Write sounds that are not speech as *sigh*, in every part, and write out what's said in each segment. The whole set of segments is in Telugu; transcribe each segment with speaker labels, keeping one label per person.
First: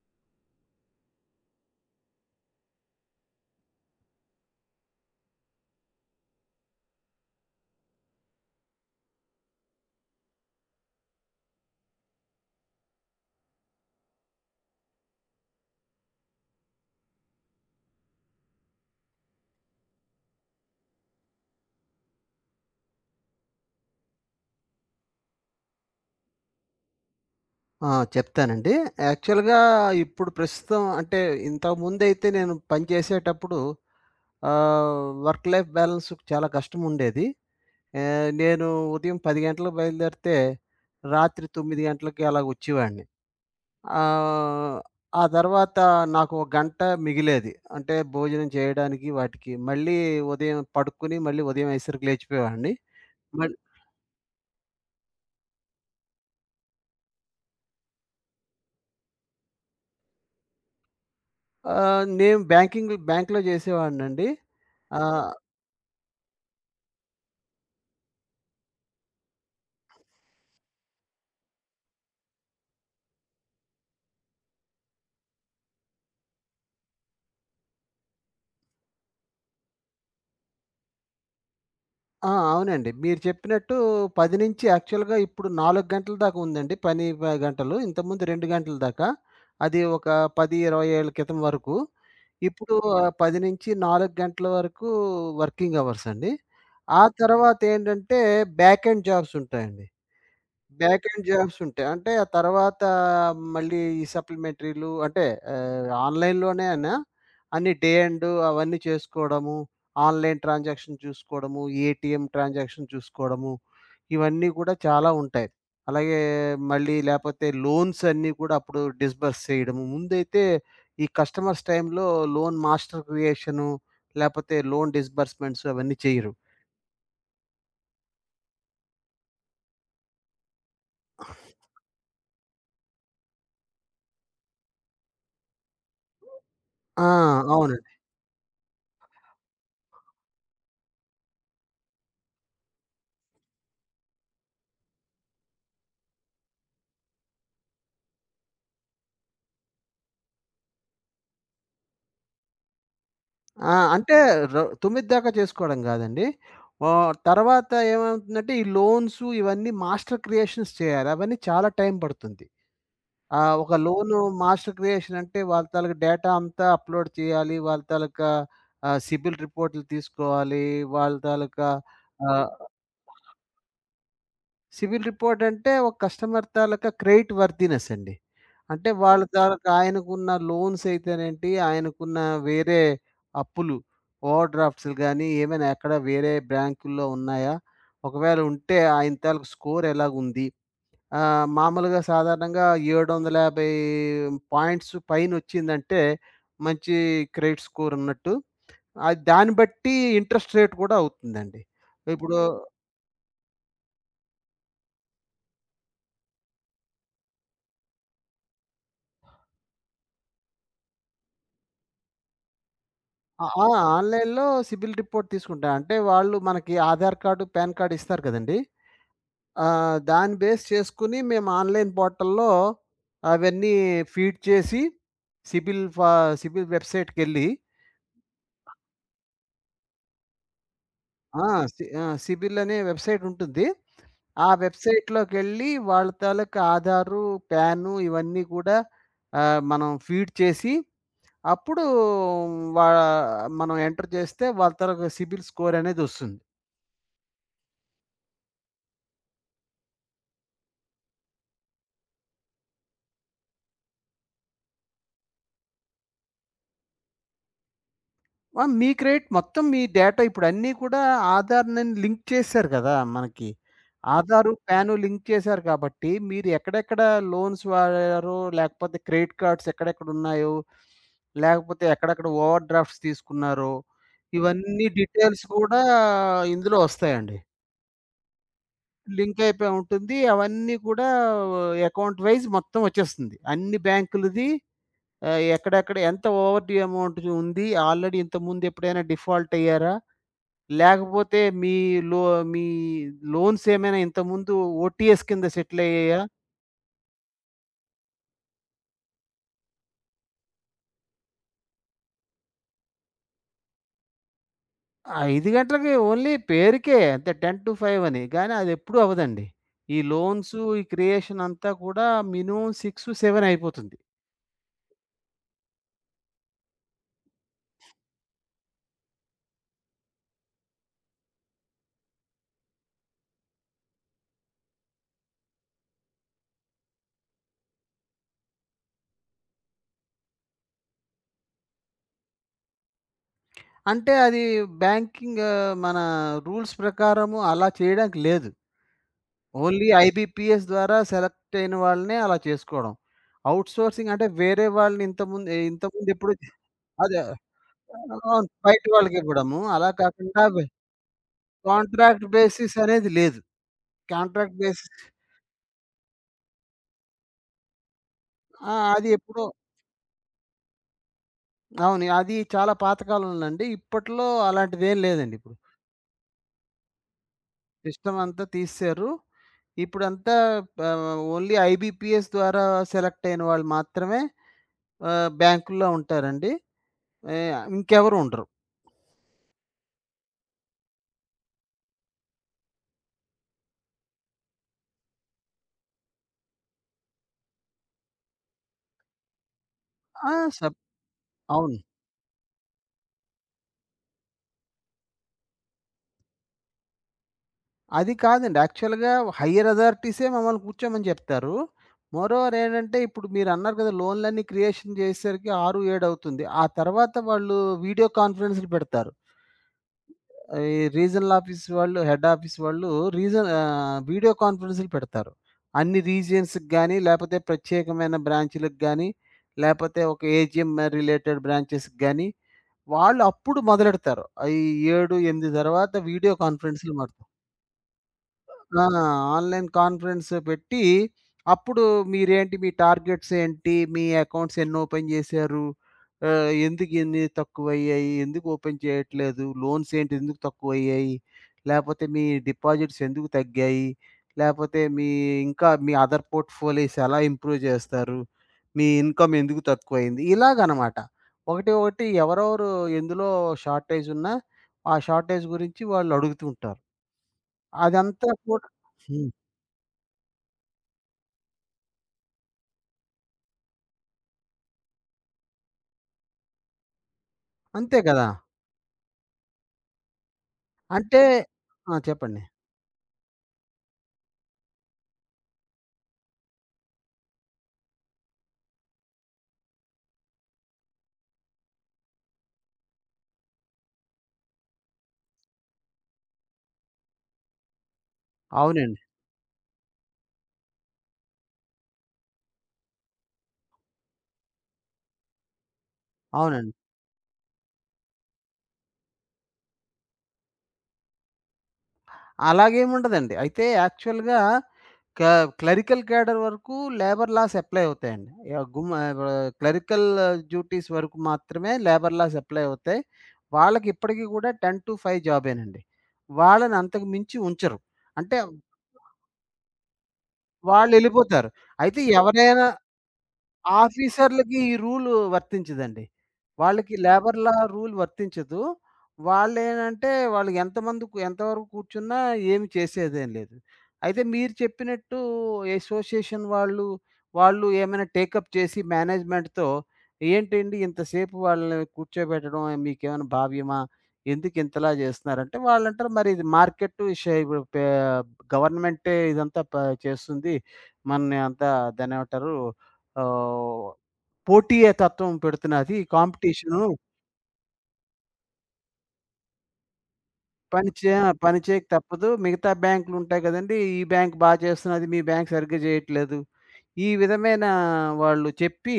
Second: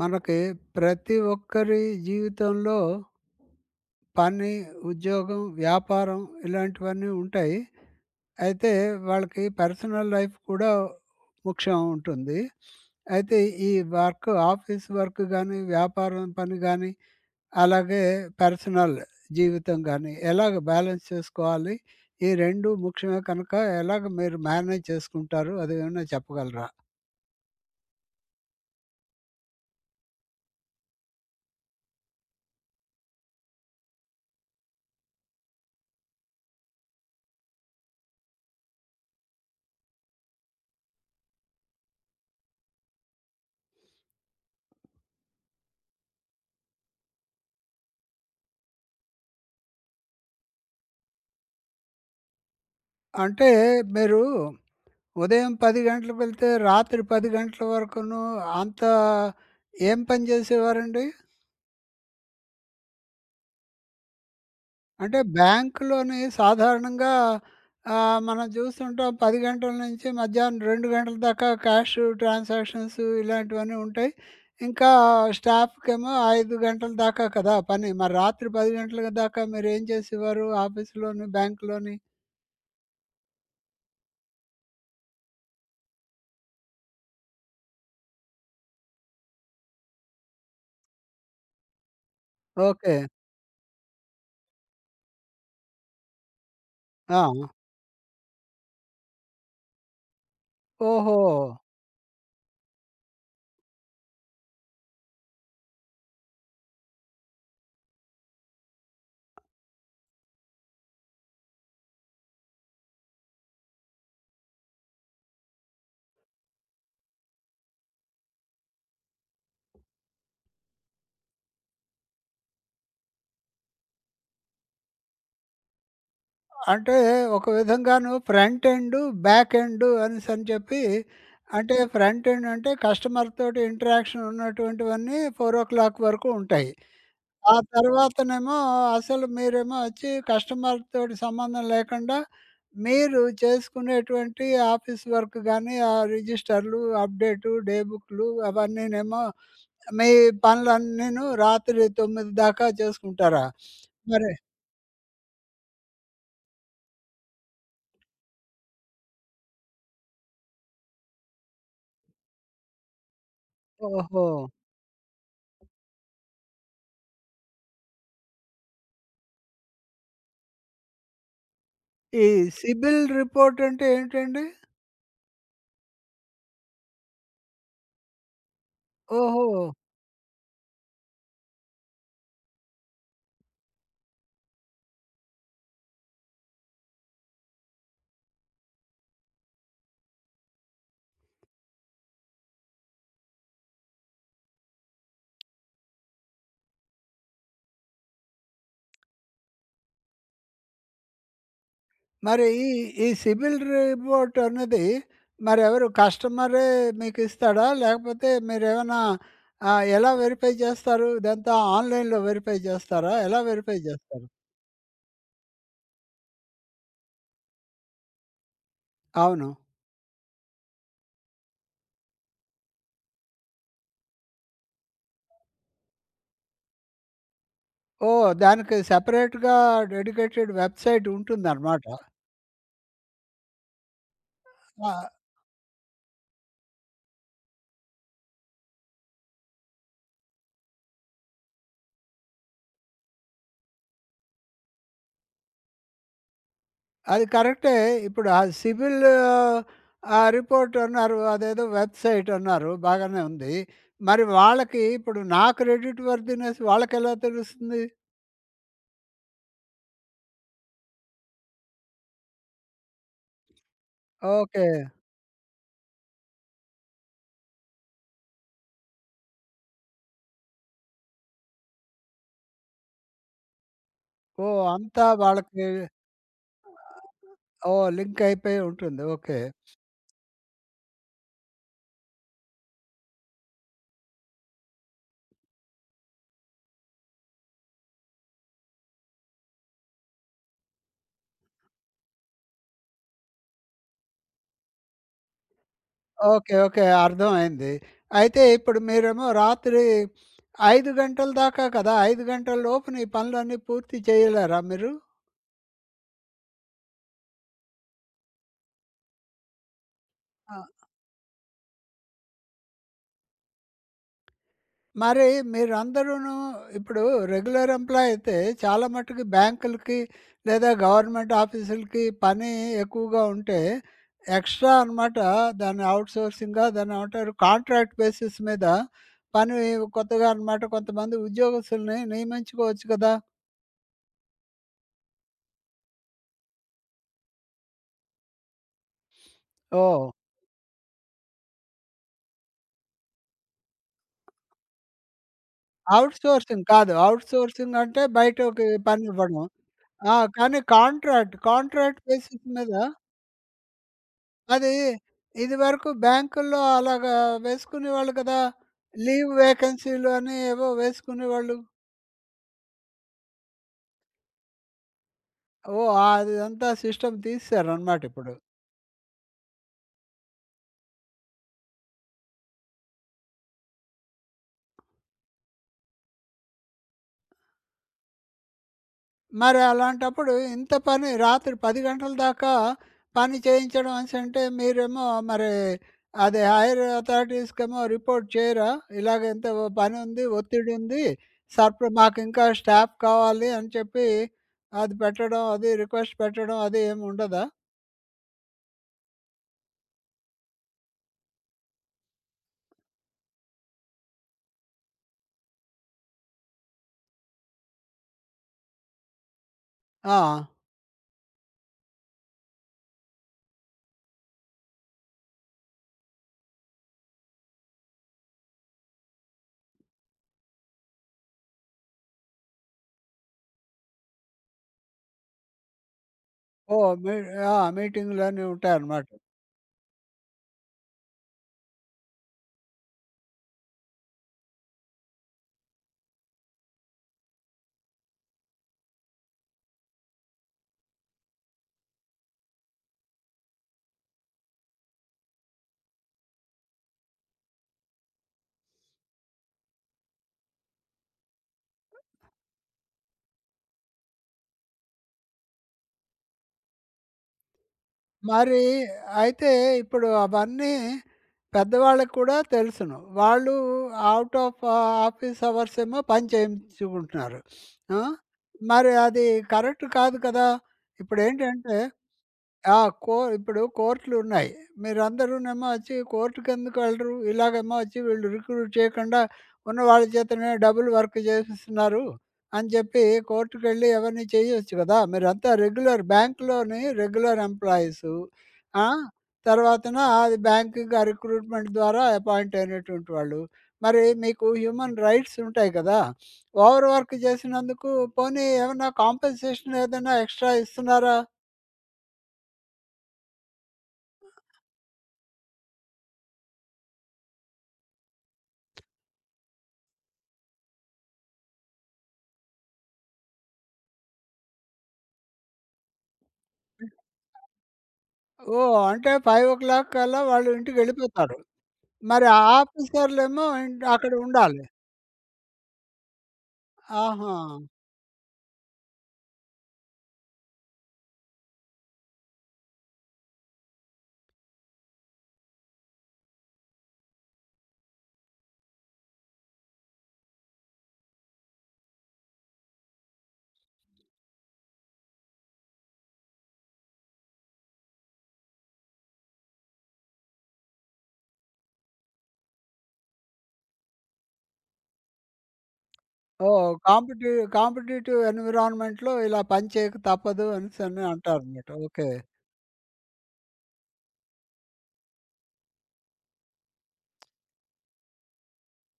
Speaker 1: మనకి ప్రతి ఒక్కరి జీవితంలో పని, ఉద్యోగం, వ్యాపారం ఇలాంటివన్నీ ఉంటాయి. అయితే వాళ్ళకి పర్సనల్ లైఫ్ కూడా ముఖ్యం ఉంటుంది. అయితే ఈ వర్క్ ఆఫీస్ వర్క్ గాని, వ్యాపారం పని గాని, అలాగే పర్సనల్ జీవితం గాని ఎలాగ బ్యాలెన్స్ చేసుకోవాలి? ఈ 2 ముఖ్యమే కనుక ఎలాగ మీరు మేనేజ్ చేసుకుంటారు? అదేమన్నా చెప్పగలరా?
Speaker 2: ఆ! చెప్తానండి. యాక్చువల్‌గా ఇప్పుడు ప్రస్తుతం అంటే ఇంతకుముందైతే నేను పనిచేసేటప్పుడు వర్క్ లైఫ్ బ్యాలెన్స్ చాలా కష్టముండేది. నేను ఉదయం 10 గంటలకు బయలుదేరితే రాత్రి 9 గంటలకి అలాగ వచ్చేవాడిని. ఆహ్, ఆ తర్వాత నాకు ఒక గంట మిగిలేది. అంటే భోజనం చేయడానికి వాటికి. మళ్ళీ ఉదయం పడుకొని మళ్ళీ ఉదయం అయ్యేసరికి లేచిపోయేవాడిని.
Speaker 1: అంటే
Speaker 2: మళ్
Speaker 1: మీరు ఉదయం 10 గంటలకు వెళ్తే, రాత్రి 10 గంటల వరకును అంత ఏం పని చేసేవారండి?
Speaker 2: నేను బ్యాంక్‌లో చేసేవాడినండి.
Speaker 1: అంటే
Speaker 2: ఆహ్
Speaker 1: బ్యాంక్‌లోని సాధారణంగా మనం చూస్తుంటాం 10 గంటల నుంచి మధ్యాహ్నం 2 గంటల దాకా క్యాష్ ట్రాన్సాక్షన్స్ ఇలాంటివన్నీ ఉంటాయి. ఇంకా స్టాఫ్‌కేమో 5 గంటల దాకా కదా పని. మరి రాత్రి 10 గంటల దాకా మీరేం చేసేవారు ఆఫీస్‌లోని, బ్యాంక్‌లోని?
Speaker 2: ఆ! అవునండి. మీరు చెప్పినట్టు 10 నుంచి ఇప్పుడు 4 గంటల దాకా ఉందండి. పని గంటలు. ఇంతకుముందు 2 గంటల దాకా. అది ఒక 10, 20 ఏళ్ల క్రితం వరకు. ఇప్పుడు
Speaker 1: ఓకే.
Speaker 2: 10 నుంచి 4 గంటల వరకు వర్కింగ్ అవర్స్ అండి. ఆ
Speaker 1: ఆ!
Speaker 2: తర్వాతేంటంటే బ్యాక్ ఎండ్ జాబ్స్ ఉంటాయండి. బ్యాక్
Speaker 1: ఓహో!
Speaker 2: ఎండ్ జాబ్స్ ఉంటాయి. అంటే ఆ తర్వాత మళ్ళీ ఈ సప్లిమెంటరీలు అంటే ఆన్‌లైన్‌లోనేనా అన్ని డే ఎండ్ అవన్నీ చేసుకోవడము, ఆన్‌లైన్ ట్రాన్సాక్షన్ చూసుకోవడము, ఏటీఎం ట్రాన్సాక్షన్ చూసుకోవడము, ఇవన్నీ కూడా చాలా ఉంటాయి. అలాగే మళ్ళీ లేపోతే లోన్స్ అన్నీ కూడా అప్పుడు డిస్బర్స్ చేయడము. ముందైతే ఈ కస్టమర్స్ టైమ్‌లో లోన్ మాస్టర్ క్రియేషను, లేపోతే లోన్ డిస్బర్స్‌మెంట్స్ అవన్నీ చెయ్యరు.
Speaker 1: అంటే ఒక విధంగాను ఫ్రంట్ ఎండ్, బ్యాక్ ఎండ్ అనేసని చెప్పి అంటే ఫ్రంట్ ఎండ్ అంటే కస్టమర్ తోటి ఇంటరాక్షన్ ఉన్నటువంటివన్నీ 4:00 వరకు ఉంటాయి.
Speaker 2: ఆ!
Speaker 1: ఆ
Speaker 2: అవును.
Speaker 1: తర్వాతనేమో అసలు మీరేమో వచ్చి కస్టమర్ తోటి సంబంధం లేకుండా మీరు చేసుకునేటువంటి ఆఫీస్ వర్క్ గానీ, ఆ రిజిస్టర్‌లు, అప్డేటు, డే బుక్‌లు అవన్నీనేమో మీ పనులన్నీను రాత్రి 9 దాకా చేసుకుంటారా?
Speaker 2: ఆ! అంటే
Speaker 1: మరి
Speaker 2: రొ 9 దాకా చేసుకోవడం గాదండి. తర్వాత ఏమవుతుందంటే ఈ లోన్స్ ఇవన్నీ మాస్టర్ క్రియేషన్స్ చేయాలి. అవన్నీ చాలా టైం పడుతుంది. ఒక లోను
Speaker 1: ఓహో!
Speaker 2: మాస్టర్ క్రియేషన్ అంటే వాళ్ళ తాలూకా డేటా అంతా అప్‌లోడ్ చేయాలి. వాళ్ళ తాలూకా సిబిల్ రిపోర్ట్‌లు తీసుకోవాలి. వాళ్ళ తాలూకా
Speaker 1: ఈ
Speaker 2: ఆహ్
Speaker 1: సిబిల్ రిపోర్ట్ అంటే ఏంటండి?
Speaker 2: సివిల్ రిపోర్ట్ అంటే ఒక కస్టమర్ తాలూకా క్రెడిట్ వర్దినెస్ అండి. అంటే వాళ్ళ
Speaker 1: ఓహో!
Speaker 2: తాలూకా ఆయనకున్న లోన్స్ అయితేనేంటి, ఆయనకున్న వేరే అప్పులు, ఓవర్ డ్రాఫ్ట్స్‌లు గానీ, ఏమైనా ఎక్కడ వేరే బ్యాంకుల్లో ఉన్నాయా? ఒకవేళ ఉంటే ఆయన తాలూకా స్కోర్ ఎలాగుంది? మామూలుగా సాధారణంగా 750 పాయింట్స్ పైనొచ్చిందంటే మంచి క్రెడిట్ స్కోర్ ఉన్నట్టు. అది దాన్ని బట్టి ఇంట్రెస్ట్ రేట్ కూడా అవుతుందండి. ఇప్పుడు
Speaker 1: మరి ఈ ఈ సిబిల్ రిపోర్ట్ అన్నది మరెవరు కస్టమరే మీకిస్తాడా? లేకపోతే మీరేమన్నా ఎలా వెరిఫై చేస్తారు? ఇదంతా ఆన్‌లైన్‌లో వెరిఫై చేస్తారా? ఎలా
Speaker 2: ఆ! ఆ!
Speaker 1: వెరిఫై చేస్తారు?
Speaker 2: ఆన్‌లైన్‌లో సిబిల్ రిపోర్ట్ తీసుకుంటా. అంటే వాళ్ళు మనకి ఆధార్ కార్డు, పాన్ కార్డ్ ఇస్తారు కదండీ!
Speaker 1: అవును.
Speaker 2: దాన్ని బేస్ చేసుకొని మేము ఆన్‌లైన్ పోర్టల్‌లో అవన్నీ ఫీడ్ చేసి సిబిల్ ఫా సిబిల్ వెబ్‌సైట్‌కెళ్ళి
Speaker 1: ఓహ్! దానికి సెపరేట్‌గా డెడికేటెడ్ వెబ్‌సైట్
Speaker 2: ఆ! సి
Speaker 1: ఉంటుందనమాట.
Speaker 2: ఆ! సిబిల్ అనే వెబ్‌సైట్ ఉంటుంది. ఆ
Speaker 1: ఆ!
Speaker 2: వెబ్‌సైట్‌లోకెళ్ళి వాళ్ళ తాలూకా ఆధారు, పాను ఇవన్నీ కూడా మనం ఫీడ్ చేసి అప్పుడు వా మనం ఎంటర్ చేస్తే వాళ్ళ తాలూకా సిబిల్ స్కోర్ అనేదొస్తుంది.
Speaker 1: అది కరెక్టే. ఇప్పుడు ఆ సివిల్ రిపోర్ట్ అన్నారు. అదేదో వెబ్‌సైట్ అన్నారు. బాగానే ఉంది. మరి వాళ్ళకి ఇప్పుడు నా క్రెడిట్ వర్దినెస్ వాళ్ళకెలా తెలుస్తుంది?
Speaker 2: ఆ! మీ క్రెడిట్ మొత్తం మీ డేటా ఇప్పుడు అన్నీ కూడా ఆధార్‌ని లింక్ చేసేశారు కదా! మనకి. ఆధారు,
Speaker 1: ఓకే.
Speaker 2: పాను లింక్ చేశారు కాబట్టి మీరు ఎక్కడెక్కడ లోన్స్ వాడారో, లేకపోతే క్రెడిట్ కార్డ్స్ ఎక్కడెక్కడున్నాయో, లేకపోతే ఎక్కడెక్కడ ఓవర్ డ్రాఫ్ట్స్ తీసుకున్నారో,
Speaker 1: ఓహ్!
Speaker 2: ఇవన్నీ
Speaker 1: అంతా
Speaker 2: డీటెయిల్స్
Speaker 1: వాళ్ళకి
Speaker 2: కూడా ఇందులో వస్తాయండి.
Speaker 1: ఓహ్! లింక్ అయిపోయి ఉంటుంది. ఓకే.
Speaker 2: లింక్ అయిపోయి ఉంటుంది. అవన్నీ కూడా అకౌంట్ వైస్ మొత్తం వచ్చేస్తుంది. అన్ని బ్యాంకులది ఎక్కడెక్కడ ఎంత ఓవర్ డ్యూ అమౌంట్ ఉంది? ఆల్రెడీ ఇంతకుముందు ఎప్పుడైనా డిఫాల్ట్ అయ్యారా? లేకపోతే మీ లో మీ లోన్స్ ఏమైనా ఇంతకుముందు ఓటీఎస్ కింద సెటిల్ అయ్యాయా?
Speaker 1: ఓకే. ఓకే. అర్థమైంది. అయితే ఇప్పుడు మీరేమో రాత్రి 5 గంటల దాకా కదా! 5 గంటల లోపున ఈ పనులన్నీ పూర్తి చేయలేరా మీరు?
Speaker 2: ఆ! 5 గంటలకి ఓన్లీ పేరుకే అంతే 10-5 అని. గానీ అదెప్పుడూ అవ్వదండి. ఈ లోన్స్,
Speaker 1: ఆ!
Speaker 2: ఈ క్రియేషన్ అంతా కూడా మినిమమ్ 6, 7 అయిపోతుంది.
Speaker 1: మరి మీరందరూను ఇప్పుడు రెగ్యులర్ ఎంప్లాయ్ అయితే చాలా మట్టుకు బ్యాంకులకి లేదా గవర్నమెంట్ ఆఫీసులకి పని ఎక్కువగా ఉంటే ఎక్స్ట్రా అనమాట దాన్ని అవుట్‌సోర్సింగ్‌గా దాన్నేమంటారు కాంట్రాక్ట్ బేసిస్ మీద పని కొత్తగా అనమాట కొంతమంది ఉద్యోగస్తుల్ని నియమించుకోవచ్చు కదా!
Speaker 2: అంటే అది బ్యాంకింగ్ మన రూల్స్ ప్రకారము అలా చేయడానికి లేదు. ఓన్లీ
Speaker 1: ఓహ్!
Speaker 2: ఐబీపీఎస్ ద్వారా సెలెక్ట్ అయిన వాళ్ళనే అలా చేసుకోవడం. ఔట్‌సోర్సింగ్ అంటే వేరే వాళ్ళని ఇంతకుముందు ఇంతకుముందు ఎప్పుడు
Speaker 1: అవుట్‌సోర్సింగ్ కాదు.
Speaker 2: అదే.
Speaker 1: అవుట్‌సోర్సింగ్ అంటే
Speaker 2: అవును.
Speaker 1: బయటకి
Speaker 2: బయట
Speaker 1: పనివ్వడం.
Speaker 2: వాళ్ళకివ్వడము. అలా
Speaker 1: ఆ!
Speaker 2: కాకుండా
Speaker 1: కానీ
Speaker 2: వె
Speaker 1: కాంట్రాక్ట్, కాంట్రాక్ట్
Speaker 2: కాంట్రాక్ట్
Speaker 1: బేసిస్ మీద
Speaker 2: బేసిస్ అనేది లేదు. కాంట్రాక్ట్
Speaker 1: అది
Speaker 2: బేసిస్
Speaker 1: ఇదివరకు బ్యాంకుల్లో అలాగా వేసుకునేవాళ్ళు కదా!
Speaker 2: ఆ! అది
Speaker 1: లీవ్
Speaker 2: ఎప్పుడో
Speaker 1: వేకెన్సీలు అని ఏవో వేసుకునేవాళ్ళు.
Speaker 2: అవును. అది చాలా పాతకాలంలోనండి. ఇప్పట్లో అలాంటిదేం లేదండి ఇప్పుడు.
Speaker 1: ఓహ్! అదంతా సిస్టమ్ తీసేసారనమాట
Speaker 2: సిస్టమ్
Speaker 1: ఇప్పుడు.
Speaker 2: అంతా తీసేశారు. ఇప్పుడంతా ఓన్లీ ఐబీపీఎస్ ద్వారా సెలెక్ట్ అయిన వాళ్ళు మాత్రమే బ్యాంకుల్లో ఉంటారండి. ఏ ఇంకెవరు ఉండరు.
Speaker 1: మరి అలాంటప్పుడు ఇంత పని రాత్రి 10 గంటల దాకా పని చేయించడం అనేసంటే మీరేమో మరి అది హైర్ అథారిటీస్‌కేమో రిపోర్ట్ చేయరా? ఇలాగ ఇంత పనుంది,
Speaker 2: ఆ! సబ్
Speaker 1: ఒత్తిడుంది,
Speaker 2: అవును.
Speaker 1: మాకింకా స్టాఫ్ కావాలి అని చెప్పి అది పెట్టడం, అది రిక్వెస్ట్ పెట్టడం అది ఏమి ఉండదా?
Speaker 2: అది కాదండి. యాక్చువల్‌గా హైయర్ అథారిటీసే మమ్మల్ని కూర్చోమని చెప్తారు. మోరోవర్ ఏంటంటే, ఇప్పుడు మీరన్నారు కదా! లోన్‌లన్నీ క్రియేషన్ చేసేసరికి 6, 7 అవుతుంది. ఆ తర్వాత వాళ్ళు వీడియో కాన్ఫరెన్స్‌లు పెడతారు.
Speaker 1: ఆ!
Speaker 2: ఈ రీజనల్ ఆఫీస్ వాళ్ళు, హెడ్ ఆఫీస్ వాళ్ళు వీడియో కాన్ఫరెన్స్‌లు పెడతారు. అన్ని రీజియన్స్‌కి గాని, లేపోతే ప్రత్యేకమైన బ్రాంచ్‌లకి గాని, లేపోతే ఒక ఏజీఎం రిలేటెడ్ బ్రాంచెస్‌కి గాని, వాళ్ళు అప్పుడు మొదలెడతారు. ఈ 7, 8 తర్వాత వీడియో
Speaker 1: ఓహ్!
Speaker 2: కాన్ఫరెన్స్‌లు
Speaker 1: మీ
Speaker 2: మొదలు
Speaker 1: ఆ! మీటింగులన్నీ
Speaker 2: ఆ!
Speaker 1: ఉంటాయన్నమాట.
Speaker 2: ఆన్‌లైన్ కాన్ఫరెన్స్ పెట్టి, అప్పుడు మీరేంటి, మీ టార్గెట్స్ ఏంటి? మీ అకౌంట్స్ ఎన్ని ఓపెన్ జేశారు? ఎందుకు ఇన్ని తక్కువయ్యాయి? ఎందుకు ఓపెన్ చేయట్లేదు? లోన్స్ ఏంటి ఎందుకు తక్కువయ్యాయి? లేపోతే మీ డిపాజిట్స్ ఎందుకు తగ్గాయి? లేపోతే మీ ఇంకా మీ అదర్ పోర్ట్‌ఫోలియోస్ ఎలా ఇంప్రూవ్ జేస్తారు? మీ ఇన్‌కమ్ ఎందుకు తక్కువయింది? ఇలాగనమాట. ఒకటి ఒకటి ఎవరెవరు ఎందులో షార్టేజ్ ఉన్నా, ఆ షార్టేజ్ గురించి వాళ్ళు అడుగుతూ ఉంటారు. అదంతా
Speaker 1: మరి
Speaker 2: కూడా హ్మ్.
Speaker 1: అయితే ఇప్పుడు అవన్నీ పెద్దవాళ్ళకి కూడా తెలుసును. వాళ్ళు ఔట్ ఆఫ్ ఆఫీస్ అవర్స్ ఏమో పని చేయించుకుంటున్నారు.
Speaker 2: అంతే
Speaker 1: ఆ!
Speaker 2: కదా!
Speaker 1: మరి అది కరెక్ట్ కాదు కదా!
Speaker 2: అంటే
Speaker 1: ఇప్పుడేంటంటే
Speaker 2: ఆ! చెప్పండి.
Speaker 1: ఆ! ఇప్పుడు కోర్టులున్నాయి. మీరందరూనేమో వచ్చి కోర్టుకెందుకు వెళ్ళరు? ఇలాగేమో వచ్చి వీళ్ళు రిక్రూట్ చేయకుండా ఉన్న వాళ్ళ చేతనే డబుల్ వర్క్ చేసిస్తున్నారు అని చెప్పి కోర్టుకెళ్ళి అవన్నీ చేయొచ్చు కదా! మీరంతా రెగ్యులర్ బ్యాంక్‌లోని రెగ్యులర్ ఎంప్లాయీసు. ఆ!
Speaker 2: అవునండి.
Speaker 1: తర్వాతన అది బ్యాంకింగ్ ఆ రిక్రూట్‌మెంట్ ద్వారా అపాయింట్ అయినటువంటి వాళ్ళు. మరి మీకు హ్యూమన్ రైట్స్ ఉంటాయి కదా!
Speaker 2: అవునండి.
Speaker 1: ఓవర్ వర్క్ చేసినందుకు పోనీ ఏమన్నా కాంపెన్సేషన్ ఏదైనా ఎక్స్‌ట్రా ఇస్తున్నారా?
Speaker 2: అలాగేముండదండి. అయితే యాక్చువల్‌గా క క్లరికల్ క్యాడర్ వరకు లేబర్ లాస్ అప్లై అవుతాయండి. క్లరికల్ డ్యూటీస్ వరకు మాత్రమే లేబర్ లాస్ అప్లై అవుతాయి. వాళ్ళకి ఇప్పటికి కూడా 10-5 జాబేనండి. వాళ్ళని అంతకు మించి ఉంచరు. అంటే
Speaker 1: ఓహ్! అంటే 5:00 కల్లా వాళ్ళు ఇంటికెళ్ళిపోతారు.
Speaker 2: వాళ్ళెళ్ళిపోతారు. అయితే
Speaker 1: మరి ఆ
Speaker 2: ఎవరైనా
Speaker 1: ఆఫీసర్‌లేమో అక్కడ
Speaker 2: ఆఫీసర్‌లకి
Speaker 1: ఉండాలి.
Speaker 2: ఈ రూలు వర్తించదండి. వాళ్ళకి
Speaker 1: ఆహా!
Speaker 2: లేబర్ లా రూల్ వర్తించదు. వాళ్ళేంటంటే వాళ్ళు ఎంతమంది కు ఎంతవరకు కూర్చున్నా ఏమి చేసేదేం లేదు. అయితే మీరు చెప్పినట్టు అసోసియేషన్ వాళ్ళు, వాళ్ళు ఏమైనా టేకప్ చేసి మేనేజ్‌మెంట్‌తో ఏంటండి ఇంతసేపు వాళ్ళని కూర్చోబెట్టడం మీకేమైనా భావ్యమా? ఎందుకు ఇంతలా చేస్తున్నారంటే వాళ్ళంటారు మరి ఇది మార్కెట్ షై ఇప్పుడు పే గవర్నమెంటే ఇదంతా చేస్తుంది. మనని అంతా దాన్నేమంటారు ఆహ్, పోటీయ తత్వం పెడుతున్నది. ఈ
Speaker 1: ఓహ్!
Speaker 2: కాంపిటీషను
Speaker 1: కాంపిటీటివ్ ఎన్విరాన్మెంట్‌లో ఇలా పని చేయక తప్పదు
Speaker 2: పని
Speaker 1: అనేసని
Speaker 2: చే ఆ! పని
Speaker 1: అంటారనమాట.
Speaker 2: చేయక
Speaker 1: ఓకే.
Speaker 2: తప్పదు. మిగతా బ్యాంకులుంటాయి గదండీ! ఈ బ్యాంక్ చేస్తున్నది. మీ బ్యాంక్ సరిగ్గా జేయట్లేదు. ఈ విధమైన వాళ్ళు చెప్పి,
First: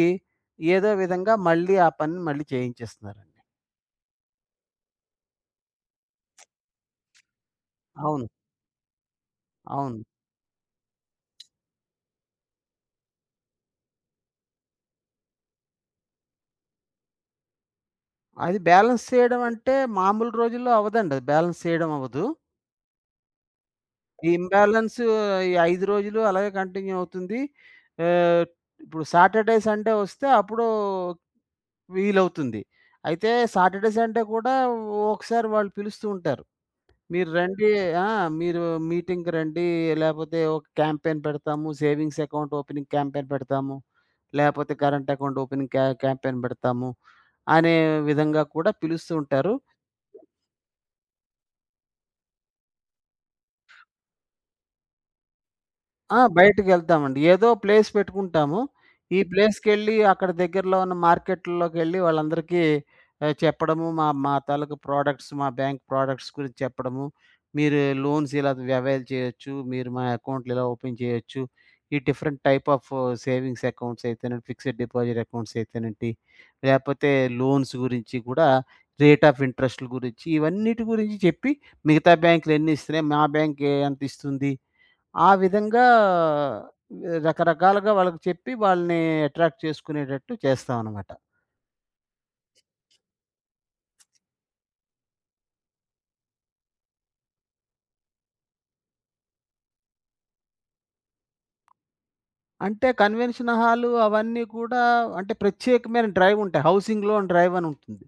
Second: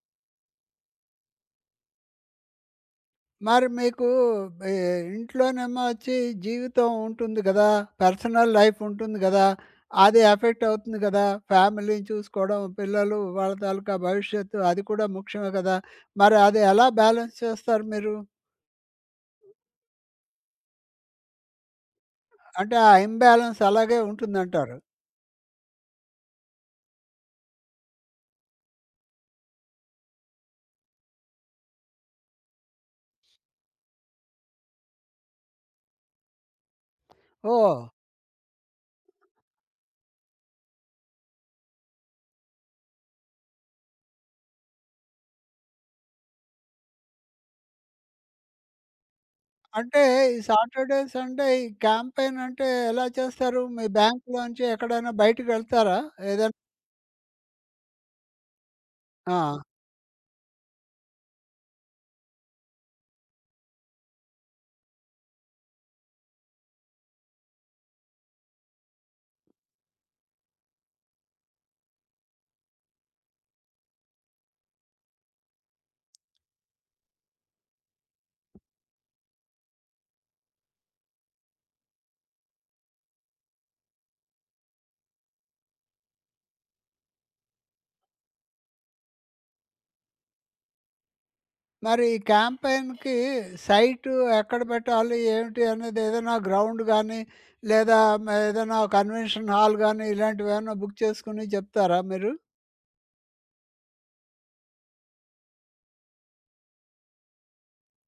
Speaker 2: ఏదో విధంగా మళ్ళీ ఆ పనిని మళ్ళీ చేయించేస్తున్నారండి.
Speaker 1: మరి మీకు ఈ ఇంట్లోనేమో వచ్చి జీవితం ఉంటుంది గదా!
Speaker 2: అవును.
Speaker 1: పర్సనల్ లైఫ్ ఉంటుంది గదా!
Speaker 2: అవును.
Speaker 1: అది ఎఫెక్ట్ అవుతుంది గదా! ఫ్యామిలీని చూసుకోవడం, పిల్లలు వాళ్ళ తాలూకా భవిష్యత్తు అది కూడా ముఖ్యమే గదా! మరి అది ఎలా బ్యాలెన్స్ చేస్తారు మీరు?
Speaker 2: అది బ్యాలెన్స్ చేయడం అంటే మామూలు రోజుల్లో అవ్వదండి. అది బ్యాలెన్స్ చేయడం అవ్వదు.
Speaker 1: అంటే ఆ ఇంబాలన్స్ అలాగే
Speaker 2: ఈ
Speaker 1: ఉంటుందంటారు.
Speaker 2: ఇంబాలెన్సు ఈ 5 రోజులు అలాగే కంటిన్యూ అవుతుంది. ఆహ్, ఇప్పుడు సాటర్‌డే, సండే వస్తే అప్పుడు వీలవుతుంది. అయితే సాటర్‌డే, సండే కూడా ఒకసారి వాళ్ళు పిలుస్తూ ఉంటారు. "మీరు రండి
Speaker 1: ఓహ్!
Speaker 2: ఆ! మీరు మీటింగ్‌కి రండి. లేపోతే ఒక క్యాంపెయిన్ పెడతాము. సేవింగ్స్ అకౌంట్ ఓపెనింగ్ క్యాంపెయిన్ పెడతాము. లేపోతే కరెంట్ అకౌంట్ ఓపెనింగ్ క్యాంపెయిన్ పెడతాము" అనే విధంగా కూడా పిలుస్తూ ఉంటారు.
Speaker 1: అంటే ఈ సాటర్‌డే, సండే ఈ క్యాంపెయిన్ అంటే ఎలా చేస్తారు? మీ బ్యాంక్‌లోంచి ఎక్కడైనా బయటికెళ్తారా?
Speaker 2: ఆ!
Speaker 1: ఏదైనా
Speaker 2: బయటికెళ్తామండి. ఏదో ప్లేస్ పెట్టుకుంటాము. ఈ
Speaker 1: ఆ!
Speaker 2: ప్లేస్‌కెళ్ళి అక్కడ దగ్గరలో ఉన్న మార్కెట్‌ల్లోకెళ్ళి వాళ్ళందరికీ చెప్పడము, మా మా తాలూకు ప్రొడక్ట్స్, మా బ్యాంక్ ప్రొడక్ట్స్ గురించి చెప్పడము. మీరు లోన్స్ ఇలా అవైల్ చేయొచ్చు. మీరు మా అకౌంట్లు ఇలా ఓపెన్ చేయొచ్చు. ఈ different type of savings accounts అయితేనేంటి, ఫిక్స్డ్ డిపాజిట్ అకౌంట్స్ అయితేనేంటి, లేకపోతే లోన్స్ గురించి కూడా రేట్ ఆఫ్ ఇంట్రెస్ట్‌ల గురించి ఇవన్నిటి గురించి చెప్పి, మిగతా బ్యాంకులు ఎన్ని ఇస్తున్నాయి, మా బ్యాంక్ ఎంత ఇస్తుంది ఆ విధంగా రకరకాలుగా వాళ్ళకి చెప్పి వాళ్ళని అట్రాక్ట్ చేసుకునేటట్టు చేస్తామనమాట.
Speaker 1: మరి ఈ క్యాంపెయిన్‌కి సైటు ఎక్కడ పెట్టాలి? ఏమిటి అనేది ఏదైనా గ్రౌండ్ గానీ, లేదా ఏదైనా కన్వెన్షన్ హాల్ గానీ ఇలాంటివేమన్నా బుక్ చేసుకొని చెప్తారా మీరు?
Speaker 2: అంటే కన్వెన్షన్ హాలు అవన్నీ కూడా అంటే ప్రత్యేకమైన డ్రైవ్ ఉంటాయి. హౌసింగ్ లోన్ డ్రైవ్ అని ఉంటుంది.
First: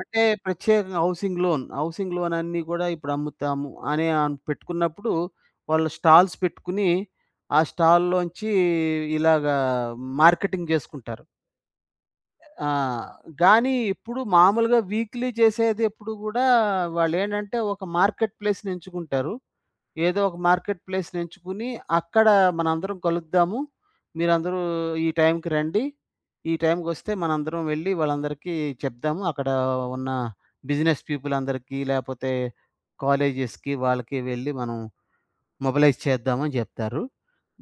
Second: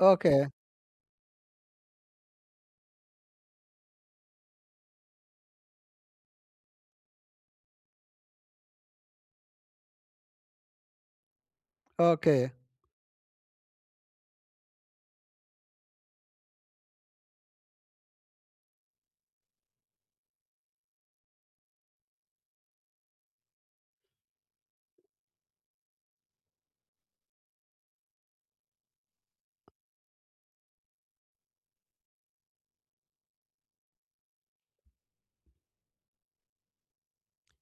Speaker 2: అంటే
Speaker 1: ఓకే.
Speaker 2: ప్రత్యేకంగా హౌసింగ్ లోన్ అన్నీ కూడా ఇప్పుడు అమ్ముతాము అని అన్ పెట్టుకున్నప్పుడు వాళ్ళు స్టాల్స్ పెట్టుకుని, ఆ స్టాల్‌లోంచి ఇలాగా మార్కెటింగ్ జేసుకుంటారు.
Speaker 1: ఓకే.
Speaker 2: ఆ! గానీ ఇప్పుడు మామూలుగా వీక్లీ చేసేది ఎప్పుడు గూడా వాళ్ళేంటంటే ఒక మార్కెట్ ప్లేస్‌ని ఎంచుకుంటారు. ఏదో ఒక మార్కెట్ ప్లేస్‌ని ఎంచుకుని అక్కడ మనందరం కలుద్దాము. మీరందరూ ఈ టైంకి రండి. ఈ టైంకొస్తే మనందరం వెళ్లి వాళ్ళందరికీ చెప్దాము. అక్కడ ఉన్న బిజినెస్ పీపుల్ అందరికీ లేపోతే కాలేజెస్‌కి వాళ్ళకి వెళ్లి మనం మొబలైజ్ చేద్దామని జెప్తారు.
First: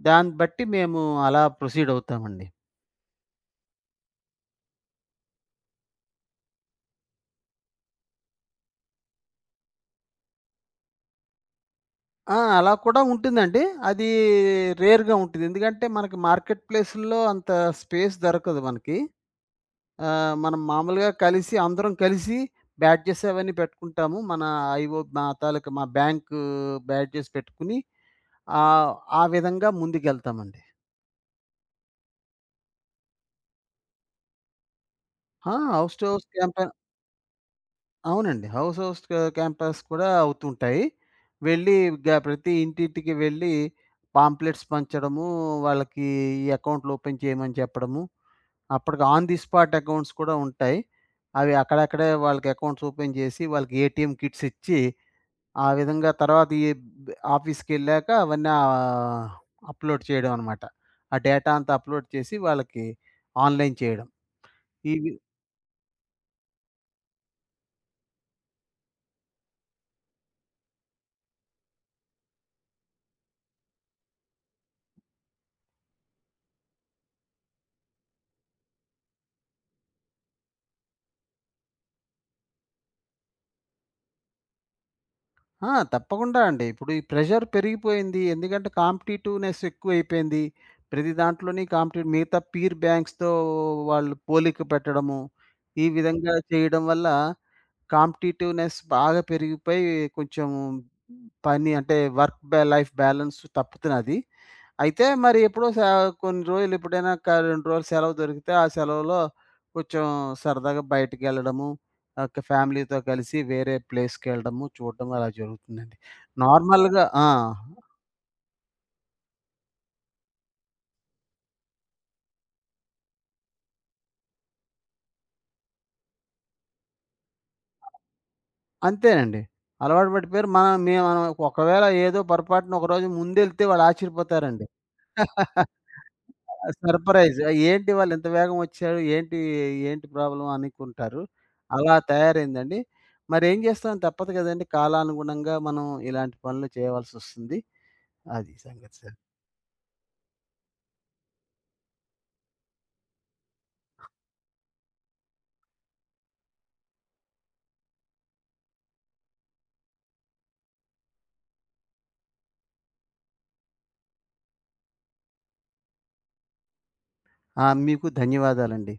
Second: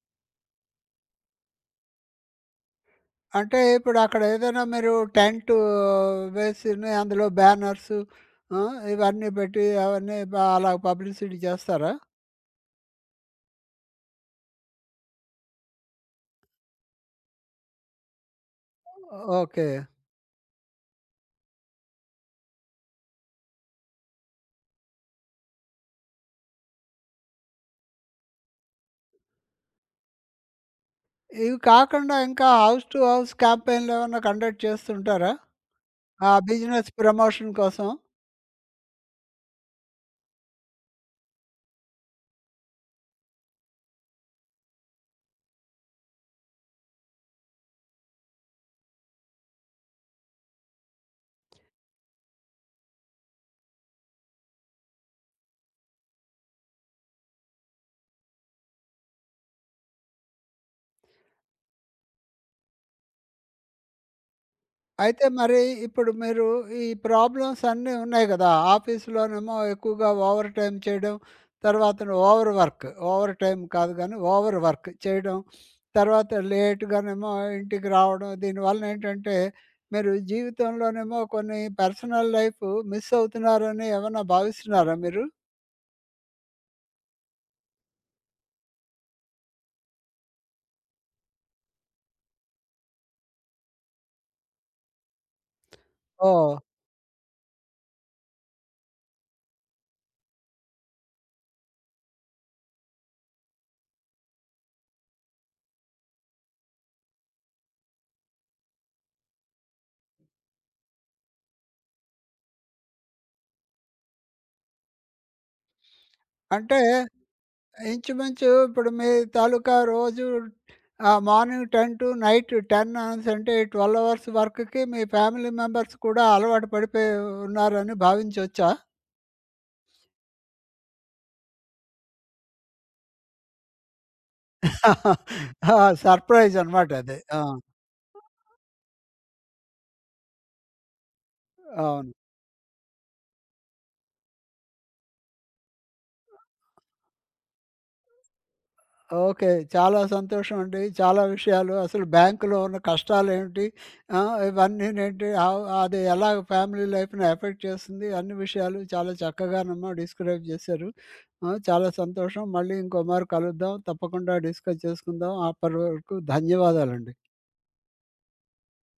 Speaker 2: దాన్ని బట్టి మేము అలా ప్రొసీడ్ అవుతామండి.
Speaker 1: అంటే ఇప్పుడక్కడ ఏదైనా మీరు టెంటు వేసిని అందులో బ్యానర్సు ఆ! ఇవన్నీ పెట్టి అవన్నీ అలా పబ్లిసిటీ చేస్తారా?
Speaker 2: ఆ! అలా కూడా ఉంటుందండి. అది రేర్‌గా ఉంటుంది. ఎందుకంటే మార్కెట్ ప్లేసుల్లో అంత స్పేస్ దొరకదు మనకి.
Speaker 1: ఓకే.
Speaker 2: మనం మామూలుగా అందరం కలిసి బ్యాడ్జెస్ అవన్నీ పెట్టుకుంటాము. మన ఐఓ మా తాలూకా మా బ్యాంకు బ్యాడ్జెస్ పెట్టుకుని ఆహ్, ఆ విధంగా ముందుకెళ్తామండి.
Speaker 1: ఇవి కాకుండా ఇంకా హౌస్ టు హౌస్ క్యాంపెయిన్‌లేమన్నా కండక్ట్ చేస్తుంటారా?
Speaker 2: ఆ! హౌస్ టు హౌస్
Speaker 1: ఆ
Speaker 2: క్యాంప
Speaker 1: బిజినెస్ ప్రమోషన్ కోసం.
Speaker 2: అవునండి. హౌస్ హౌస్ క క్యాంపస్ కూడా అవుతుంటాయి. వెళ్ళి గ ప్రతి ఇంటింటికి వెళ్ళి పాంప్లెట్స్ పంచడము, వాళ్ళకి ఈ అకౌంట్లు ఓపెన్ చేయమని చెప్పడము. అప్పటికి ఆన్ ది స్పాట్ అకౌంట్స్ కూడా ఉంటాయి. అవి అక్కడక్కడే వాళ్ళకి అకౌంట్స్ ఓపెన్ చేసి, వాళ్ళకి ఏటీఎం కిట్స్ ఇచ్చి, ఆ విధంగా తర్వాత ఈ బ్ ఆఫీస్‌కెళ్ళాక అవన్నీ అప్‌లోడ్ చేయడం అనమాట. ఆ డేటా అంతా అప్‌లోడ్ చేసి వాళ్ళకి ఆన్‌లైన్ చేయడం. ఇవి
Speaker 1: అయితే మరి ఇప్పుడు మీరు ఈ ప్రాబ్లమ్స్ అన్నీ ఉన్నాయి కదా! ఆఫీస్‌లోనేమో ఎక్కువగా ఓవర్ టైమ్ చేయడం, తర్వాత ఓవర్ వర్క్. ఓవర్ టైమ్ కాదు గానీ, ఓవర్ వర్క్ చేయడం. తర్వాత లేట్‌గానేమో ఇంటికి రావడం. దీనివల్ల ఏంటంటే, మీరు జీవితంలోనేమో కొన్ని పర్సనల్ లైఫ్ మిస్ అవుతున్నారని ఏమన్నా భావిస్తున్నారా మీరు?
Speaker 2: ఆ! తప్పకుండా అండి. ఇప్పుడు ఈ ప్రెషర్ పెరిగిపోయింది. ఎందుకంటే కాంపిటీటివ్‌నెస్ ఎక్కువైపోయింది. ప్రతి దాంట్లోని కాంపిటీ మిగతా పీర్ బ్యాంక్స్‌తో వాళ్ళు పోలిక పెట్టడము, ఈ విధంగా
Speaker 1: ఓహ్!
Speaker 2: చేయడం వల్ల కాంపిటీటివ్‌నెస్ బాగా పెరిగిపోయి కొంచెం పని అంటే వర్క్ బా లైఫ్ బ్యాలన్స్ తప్పుతున్నది. అయితే మరి ఎప్పుడో స కొన్ని రోజులు ఎప్పుడైనా ఒక 2 రోజులు సెలవు దొరికితే, ఆ సెలవులో కొంచెం సరదాగా బయటికెళ్ళడము, ఒక ఫ్యామిలీతో కలిసి వేరే ప్లేస్‌కెళ్ళడము, చూడడం అలా జరుగుతుందండి.
Speaker 1: అంటే
Speaker 2: నార్మల్‌గా ఆ!
Speaker 1: ఇంచుమించు ఇప్పుడు మీ తాలూకా రోజు ఆ మార్నింగ్ 10 టు నైట్ 10 అవర్స్ అంటే 12 అవర్స్ వర్క్‌కి మీ ఫ్యామిలీ మెంబర్స్ కూడా అలవాటు పడిపోయి ఉన్నారని భావించొచ్చా? ఆ!
Speaker 2: అంతేనండి. అలవాటు పడిపోయారు. మనం ఒకవేళ ఏదో పొరపాటున ఒకరోజు ముందెళ్తే వాళ్ళు ఆశ్చర్యపోతారండి.
Speaker 1: *laughs* సర్ప్రైజ్ అన్నమాట అది.
Speaker 2: సర్ప్రైజ్.
Speaker 1: ఆ!
Speaker 2: ఏంటి వాళ్ళింత వేగం వచ్చారు? ఏంటి ప్రాబ్లమ్ అనుకుంటారు. అలా
Speaker 1: అవును.
Speaker 2: తయారైందండి. మరేం చేస్తాం తప్పదు కదండీ! కాలానుగుణంగా మనం ఇలాంటి పనులు చేయవలసొస్తుంది. అది సంగతి సార్.
Speaker 1: ఓకే. చాలా సంతోషం అండి. చాలా విషయాలు అసలు బ్యాంకులో ఉన్న కష్టాలేంటి? ఆ! ఇవన్నీనేంటి అది ఎలాగ ఫ్యామిలీ లైఫ్‌ని ఎఫెక్ట్ చేస్తుంది? అన్ని విషయాలు చాలా చక్కగానేమో డిస్క్రైబ్ చేశారు. ఆ! చాలా సంతోషం. మళ్ళీ ఇంకోమారు కలుద్దాం. తప్పకుండా డిస్కస్ చేసుకుందాం. అప్పటి వరకు ధన్యవాదాలండి.
Speaker 2: ఆ! మీకు ధన్యవాదాలండి.